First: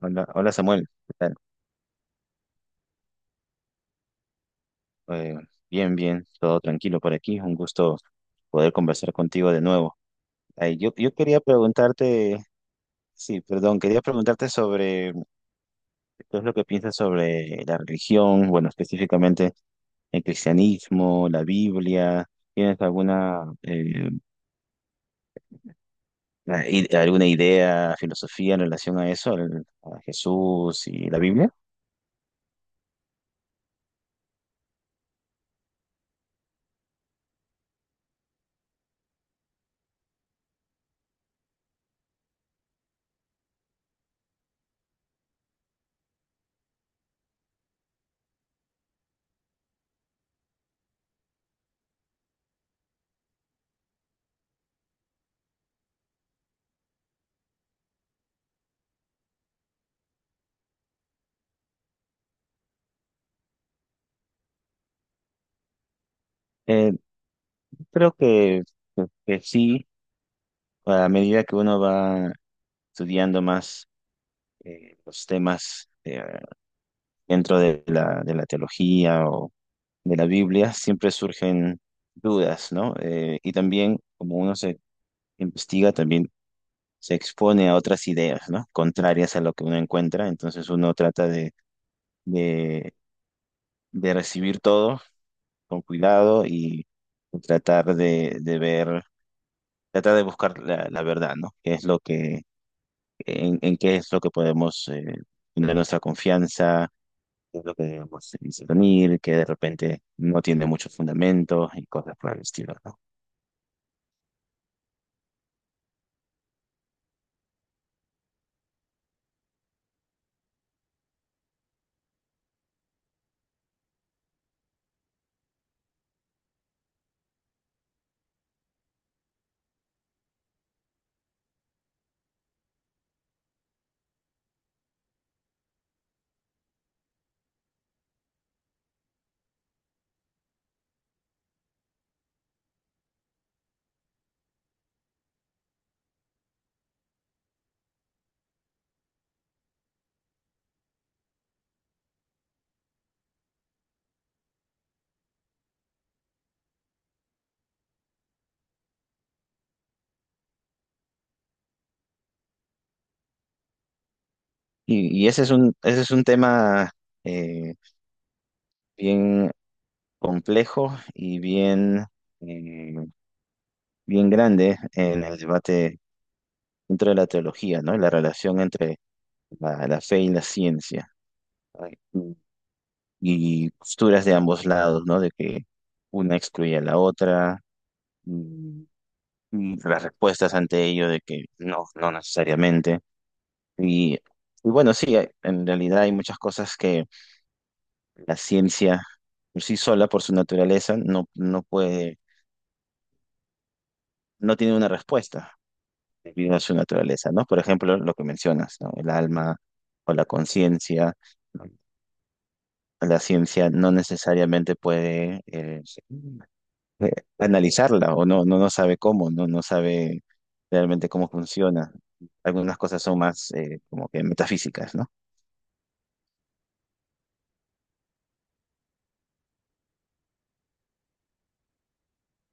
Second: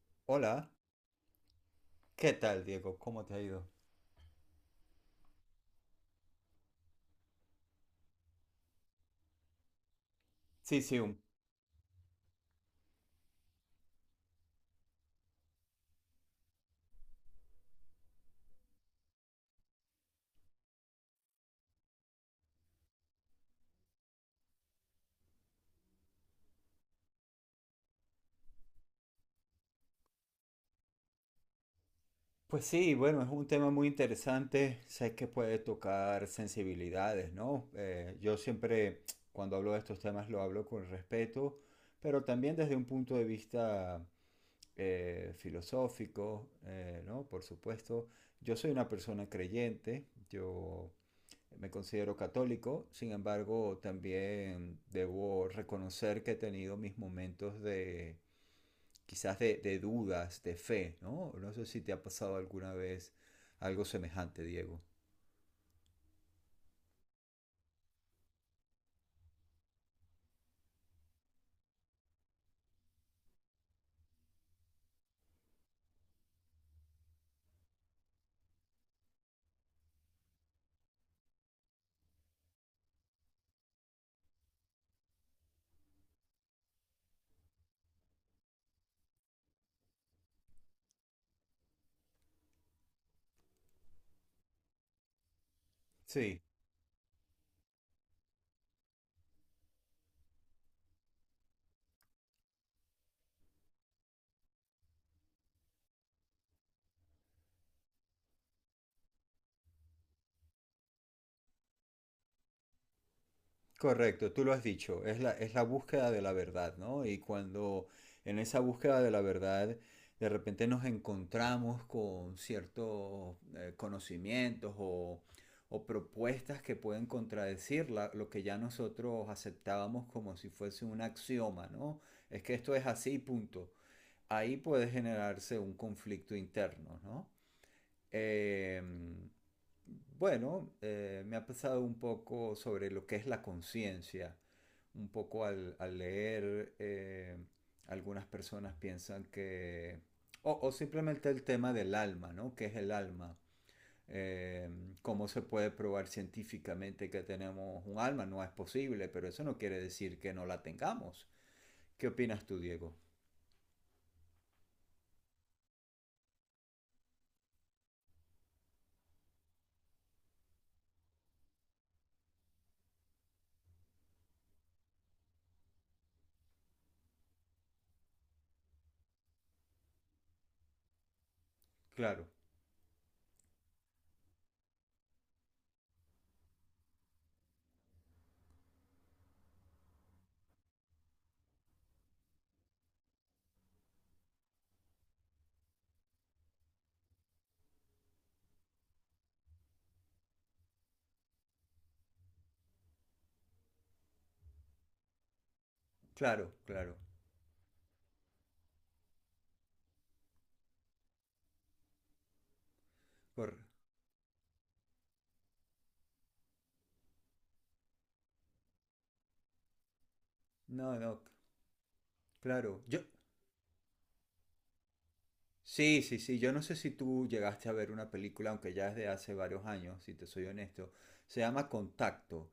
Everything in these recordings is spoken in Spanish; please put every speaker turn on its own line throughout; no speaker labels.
Hola, hola
Hola,
Samuel, ¿qué tal?
¿qué tal, Diego? ¿Cómo te ha ido?
Eh, Bien, bien, todo tranquilo por aquí. Un gusto poder conversar contigo de nuevo. Ay,
Sí,
yo,
sí,
yo
un-
quería preguntarte, sí, perdón, quería preguntarte sobre qué es lo que piensas sobre la religión, bueno, específicamente el cristianismo, la Biblia. ¿Tienes alguna, alguna idea, filosofía en relación a eso, a Jesús y la Biblia?
pues sí, bueno, es un tema muy interesante. Sé que puede tocar sensibilidades, ¿no? Yo siempre, cuando hablo de estos temas, lo hablo con respeto, pero también desde un punto de vista filosófico, ¿no? Por supuesto, yo soy una persona creyente, yo Me considero católico. Sin embargo, también debo reconocer que he tenido mis momentos de quizás de dudas, de fe, ¿no? No sé si te ha pasado alguna vez algo semejante, Diego.
Eh, Creo que sí, a medida que uno va estudiando más los temas dentro de de la teología o de la Biblia, siempre surgen dudas, ¿no? Y también, como uno se investiga, también se expone a otras ideas, ¿no? Contrarias a lo que uno encuentra, entonces uno trata de, de recibir todo con
Sí.
cuidado y tratar de ver, tratar de buscar la verdad, ¿no? ¿Qué es lo que, en qué es lo que podemos tener nuestra confianza, es lo que digamos, se dice que de repente no tiene muchos fundamentos y cosas por el estilo, ¿no?
Correcto, tú lo has dicho, es la búsqueda de la verdad, ¿no? Y cuando en esa búsqueda de la verdad de repente nos encontramos con ciertos conocimientos o propuestas que pueden contradecir lo que ya nosotros aceptábamos como si fuese un axioma, ¿no? Es que esto es así, punto. Ahí puede generarse un conflicto interno, ¿no? Em, bueno, me ha pasado un poco sobre lo que es la conciencia. Un poco al leer, algunas personas piensan que... O, o simplemente el tema del alma, ¿no? ¿Qué es el alma? Eh, ¿Cómo se puede probar científicamente que tenemos un alma? No es posible, pero eso no quiere decir que no la tengamos. ¿Qué opinas tú, Diego?
Y ese es un tema eh, bien complejo y bien, eh, bien grande en el debate dentro de la teología, ¿no? La relación entre la fe y la ciencia, ¿no?
Claro,
Y y posturas de ambos lados, ¿no? De que una excluye a la otra. Y y las respuestas ante ello de que no, no necesariamente. Y bueno, sí, en realidad hay muchas cosas que la ciencia por sí sola, por su naturaleza, no, no puede, no tiene una respuesta
claro,
debido a su
claro.
naturaleza, ¿no? Por ejemplo, lo que mencionas, ¿no? El alma o la conciencia. La
Corre.
ciencia no necesariamente puede eh, analizarla o no, no sabe cómo, no sabe
No,
realmente
no,
cómo funciona. Algunas
claro. Yo,
cosas son más como que metafísicas, ¿no?
sí, sí, sí. Yo no sé si tú llegaste a ver una película, aunque ya es de hace varios años, si te soy honesto. Se llama Contacto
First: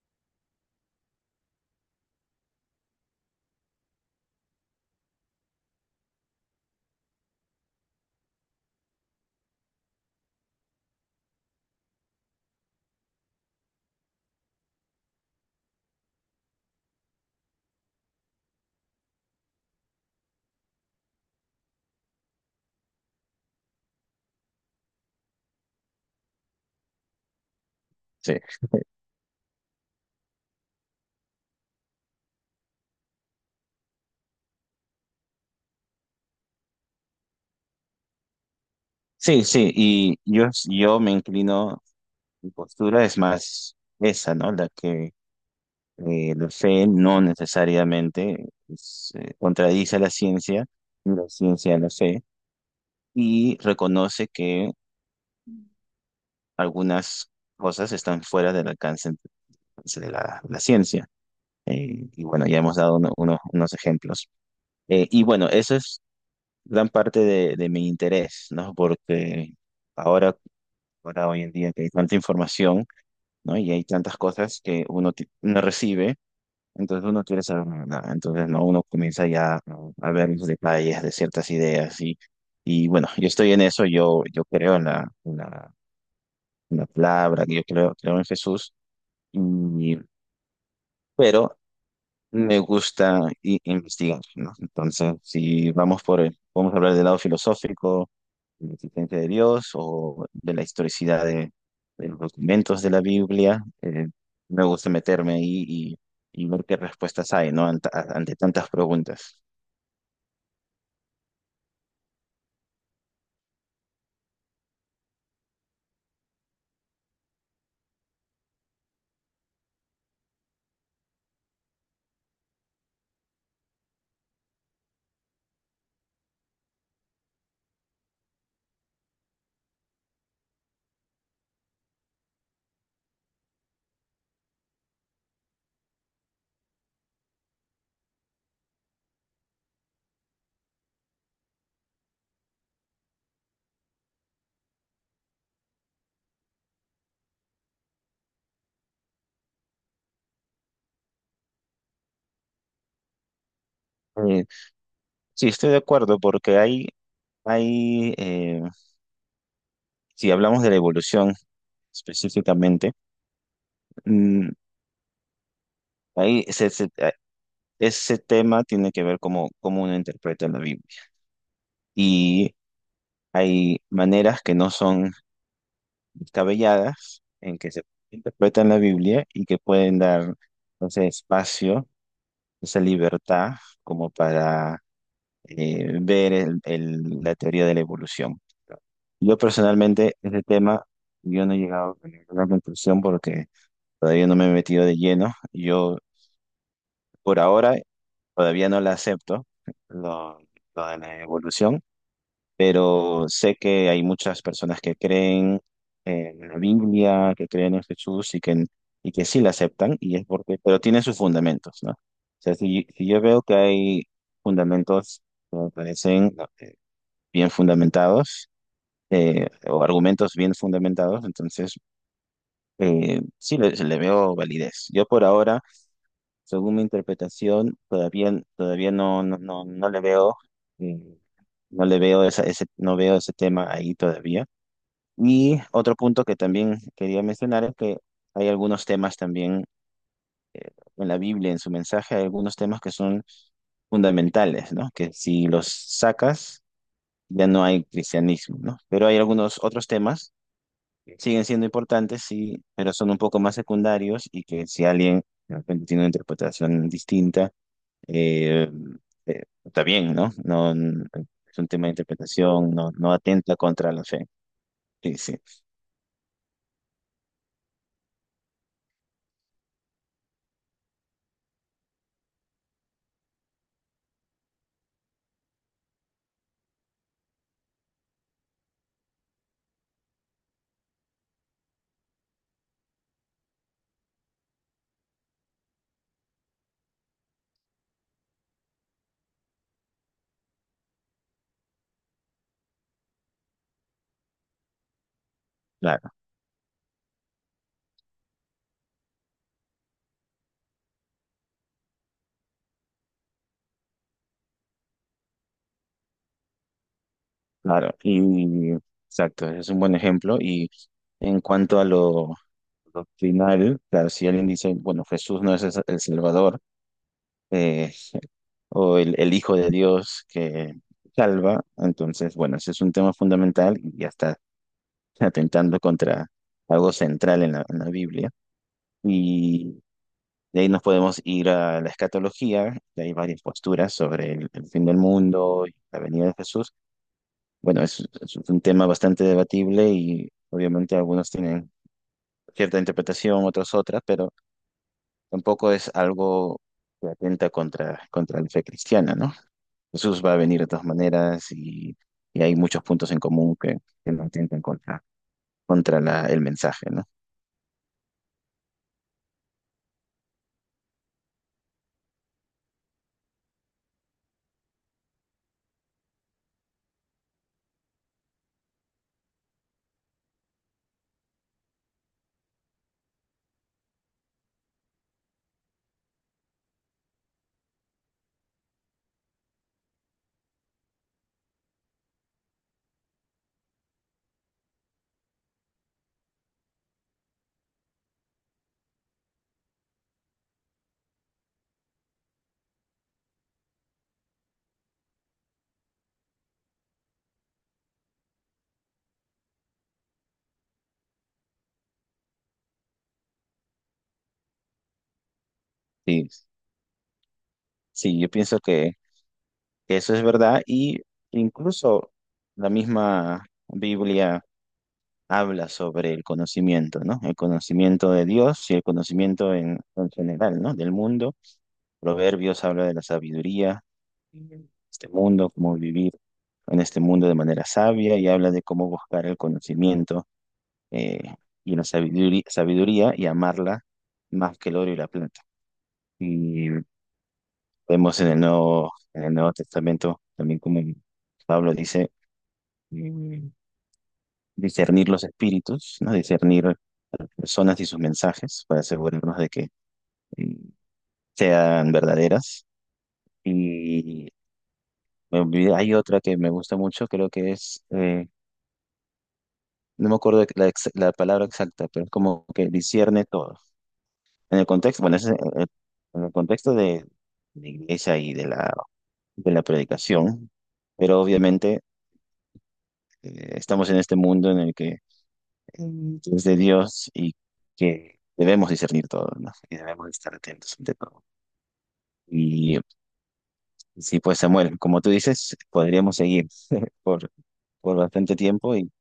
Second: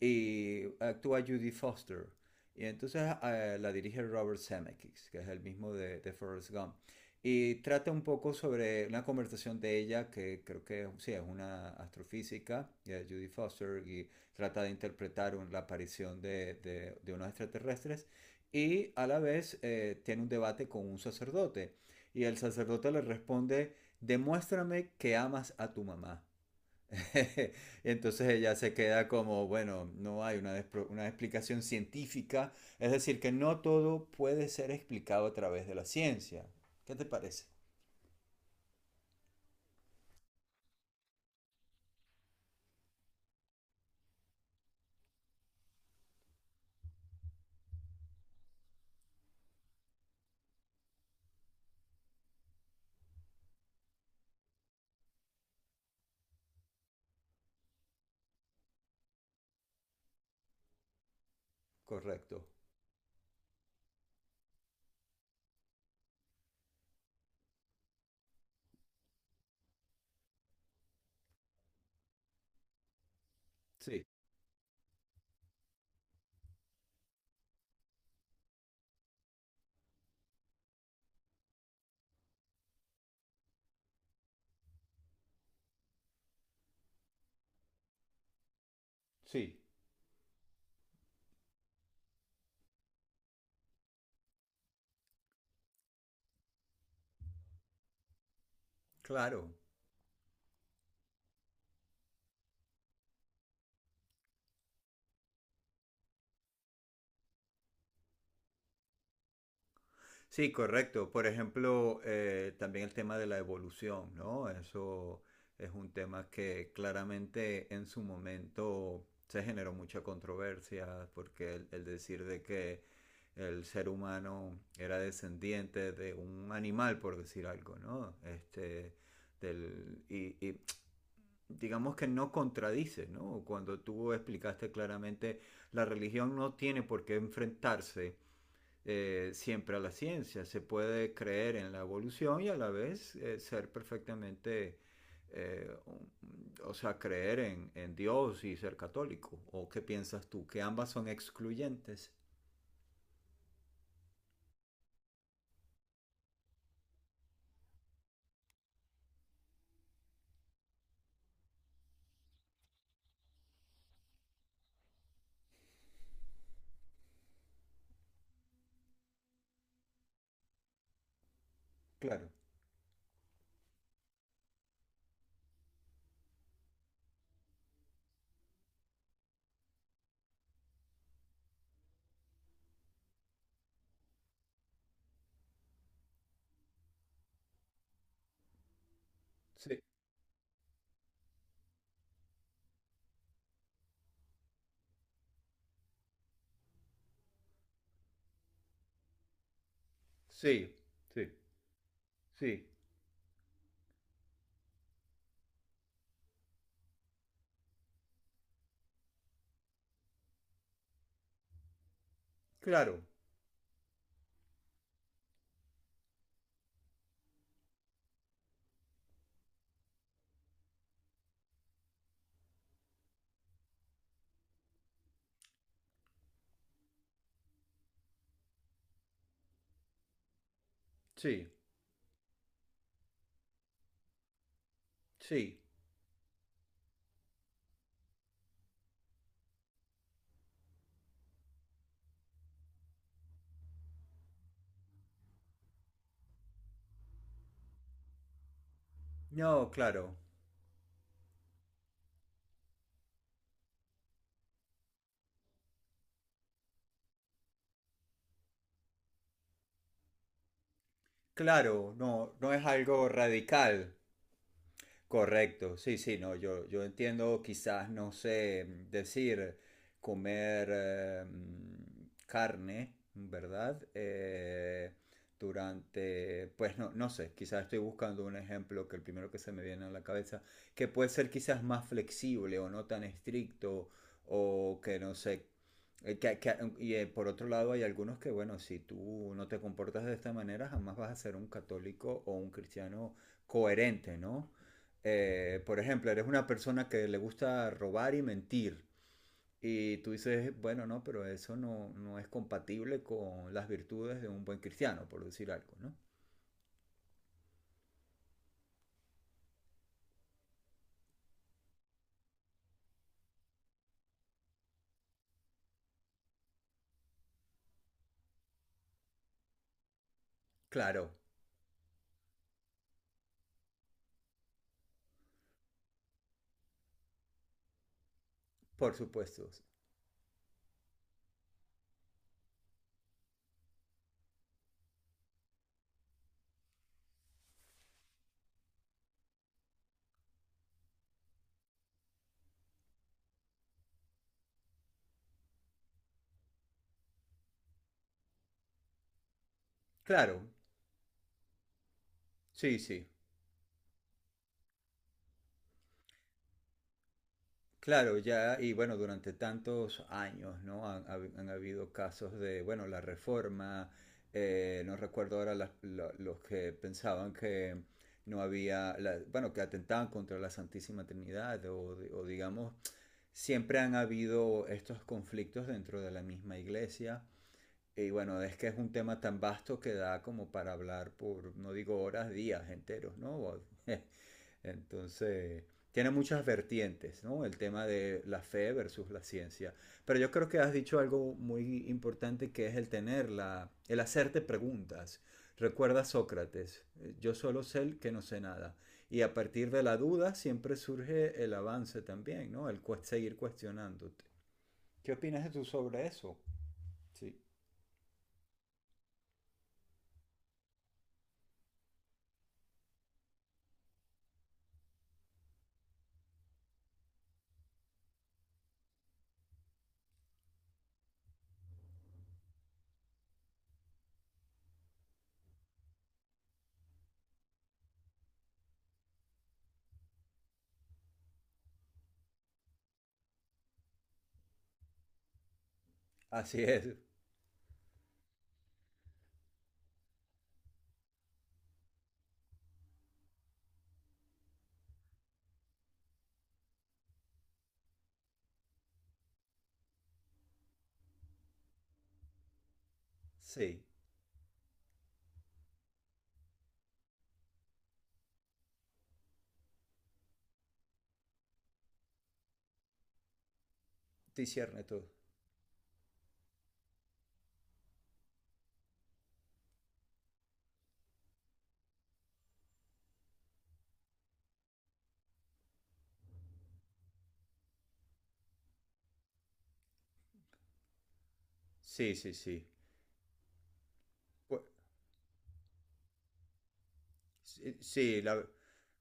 y actúa Judy Foster. Y entonces la dirige Robert Zemeckis, que es el mismo de de Forrest Gump. Y trata un poco sobre una conversación de ella, que creo que sí, es una astrofísica, ya, Judy Foster, y trata de interpretar la aparición de, de- unos extraterrestres. Y a la vez tiene un debate con un sacerdote. Y el sacerdote le responde, demuéstrame que amas a tu mamá. Entonces
Sí,
ella se queda como, bueno, no hay una, una explicación científica, es decir, que no todo puede ser explicado a través de la ciencia. ¿Qué te parece?
sí, sí, y yo me inclino. Mi postura es más esa, ¿no? La que la fe no necesariamente es, contradice a la ciencia, ni la ciencia a la fe, y reconoce que algunas cosas están fuera del alcance de la ciencia. Y
Correcto.
bueno, ya hemos dado unos ejemplos. Y bueno, eso es gran parte de mi interés, ¿no? Porque ahora, ahora hoy en día que hay tanta información, ¿no? Y hay
Sí.
tantas cosas que uno, uno recibe. Entonces uno quiere saber la verdad. Entonces no, uno comienza ya, ¿no?, a ver los detalles de ciertas ideas y bueno, yo estoy en eso, yo creo en en la palabra, yo creo, creo en Jesús,
Sí,
y, pero me gusta investigar, ¿no? Entonces, si vamos por el, vamos a hablar del lado filosófico, de la existencia de
claro.
Dios o de la historicidad de los documentos de la Biblia, me gusta meterme ahí y ver qué respuestas hay, ¿no? Ante, ante tantas preguntas.
Sí, correcto. Por ejemplo, también el tema de la evolución, ¿no? Eso es un tema que claramente en su momento se generó mucha controversia, porque el decir de que el ser humano era descendiente de un animal, por decir algo, ¿no? Este, y digamos que no contradice, ¿no? Cuando tú explicaste claramente, la religión no tiene por qué enfrentarse siempre a la ciencia. Se puede creer en la evolución y a la vez ser perfectamente, eh, o sea, creer en Dios y ser católico. ¿O qué piensas tú? ¿Que ambas son excluyentes?
Eh, sí, estoy de acuerdo porque hay si hablamos de la evolución específicamente, mm, ahí ese tema tiene que ver cómo, cómo uno interpreta la Biblia.
Claro,
Y hay maneras que no son descabelladas en que se interpreta la Biblia y que pueden dar ese espacio, esa libertad como para ver la teoría de la evolución. Yo
sí,
personalmente, ese tema, yo no he llegado a ninguna conclusión porque todavía no me he metido de lleno. Yo, por ahora, todavía no la acepto, lo,
sí,
lo de la
sí,
evolución,
sí,
pero sé que hay muchas personas que creen en la Biblia, que creen en Jesús y que sí la aceptan, y es porque, pero tiene sus fundamentos, ¿no? O sea,
claro,
si yo veo que hay fundamentos que me parecen bien fundamentados o argumentos bien fundamentados, entonces sí le veo validez. Yo por ahora, según mi interpretación, todavía, todavía no le veo, eh,
sí,
no le veo esa, ese, no veo ese tema ahí todavía.
sí.
Y otro punto que también quería mencionar es que hay algunos temas también en la Biblia, en su mensaje, hay algunos temas que son fundamentales, ¿no? Que si los sacas, ya no hay cristianismo, ¿no? Pero hay algunos
No,
otros
claro,
temas siguen siendo importantes, sí, pero son un poco más secundarios y que si alguien de repente tiene una interpretación distinta, eh, está bien, ¿no? Es un tema de
claro, no, no es
interpretación, no,
algo
no atenta contra
radical.
la fe. Sí, sí,
Correcto, sí, sí, no, yo entiendo, quizás, no sé, decir, comer carne, ¿verdad? Durante, pues no, no sé, quizás estoy buscando un ejemplo, que el primero que se me viene a la cabeza, que puede ser quizás más flexible o no tan estricto, o que no sé, por otro lado hay algunos que, bueno, si tú no te comportas de esta manera, jamás vas a ser un católico o un cristiano coherente, ¿no? Por ejemplo,
claro,
eres una persona que le gusta robar y mentir. Y tú dices, bueno, no, pero eso no, no es compatible con las virtudes de un buen cristiano, por decir algo, ¿no?
claro. Y exacto, es un buen ejemplo. Y en cuanto a lo doctrinal, claro, si alguien dice, bueno, Jesús no es el Salvador, eh, o el Hijo de Dios que
Claro,
salva, entonces, bueno, ese es un tema fundamental y hasta atentando contra algo central en en la Biblia.
por supuesto.
Y de ahí nos podemos ir a la escatología, que hay varias posturas sobre el fin del mundo y la venida de Jesús. Bueno, es un tema bastante debatible y obviamente algunos tienen cierta interpretación, otros otras, pero tampoco es algo que atenta contra, contra la fe cristiana, ¿no? Jesús va a
Claro,
venir de todas maneras y hay
sí,
muchos
sí.
puntos en común que no atentan contra, el mensaje, ¿no?
Claro, ya, y bueno, durante tantos años, ¿no? Han habido casos de, bueno, la reforma, no recuerdo ahora los que pensaban que no había, bueno, que atentaban contra la Santísima Trinidad o digamos, siempre han habido estos conflictos dentro de la misma iglesia. Y bueno, es que es un tema tan vasto que da como para hablar por, no digo horas, días enteros, ¿no? Entonces, tiene muchas vertientes, ¿no? El tema de la fe versus la ciencia. Pero yo creo que has dicho algo muy importante, que es el tener la, el hacerte preguntas. Recuerda Sócrates, yo solo sé el que no sé nada. Y a partir de la duda siempre surge el avance también, ¿no? Seguir cuestionándote. ¿Qué opinas tú sobre
Sí,
eso? Sí.
sí, yo pienso que eso es verdad y incluso la misma Biblia habla sobre el conocimiento, ¿no? El conocimiento de Dios y el conocimiento en general, ¿no? Del mundo. Proverbios habla de la sabiduría, este mundo, cómo vivir en este mundo de manera sabia y habla de cómo buscar el conocimiento eh, y la sabiduría, sabiduría y amarla más que el oro y la plata.
Así es.
Vemos en el Nuevo Testamento también como Pablo dice, mm, discernir los espíritus, ¿no? Discernir a las personas y sus mensajes para asegurarnos de que mm, sean verdaderas.
Sí.
Y hay otra que me gusta mucho, creo que es, no me acuerdo la palabra exacta, pero es como que discierne todo.
Te
En el
cierne
contexto,
todo.
bueno, en el contexto de la iglesia y de de la predicación, pero obviamente estamos en este mundo en el que es de Dios y que debemos discernir todo, ¿no? Y debemos estar atentos ante todo.
Sí, sí, sí.
Y sí, pues
Pues,
Samuel, como tú dices, podríamos seguir por,
sí,
por
sí,
bastante
la,
tiempo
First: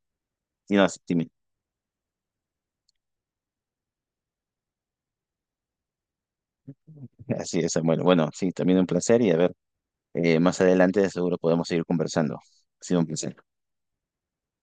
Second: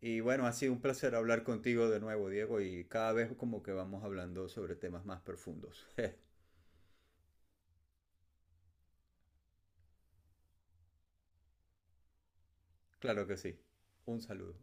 y bueno, ha sido
y
un
no, sí,
placer
dime.
hablar contigo de nuevo, Diego, y cada vez como que vamos hablando sobre temas más profundos.
Así es, Samuel. Bueno, sí, también un placer y a ver, más adelante seguro podemos seguir conversando. Ha sido un
Claro
placer.
que sí. Un saludo.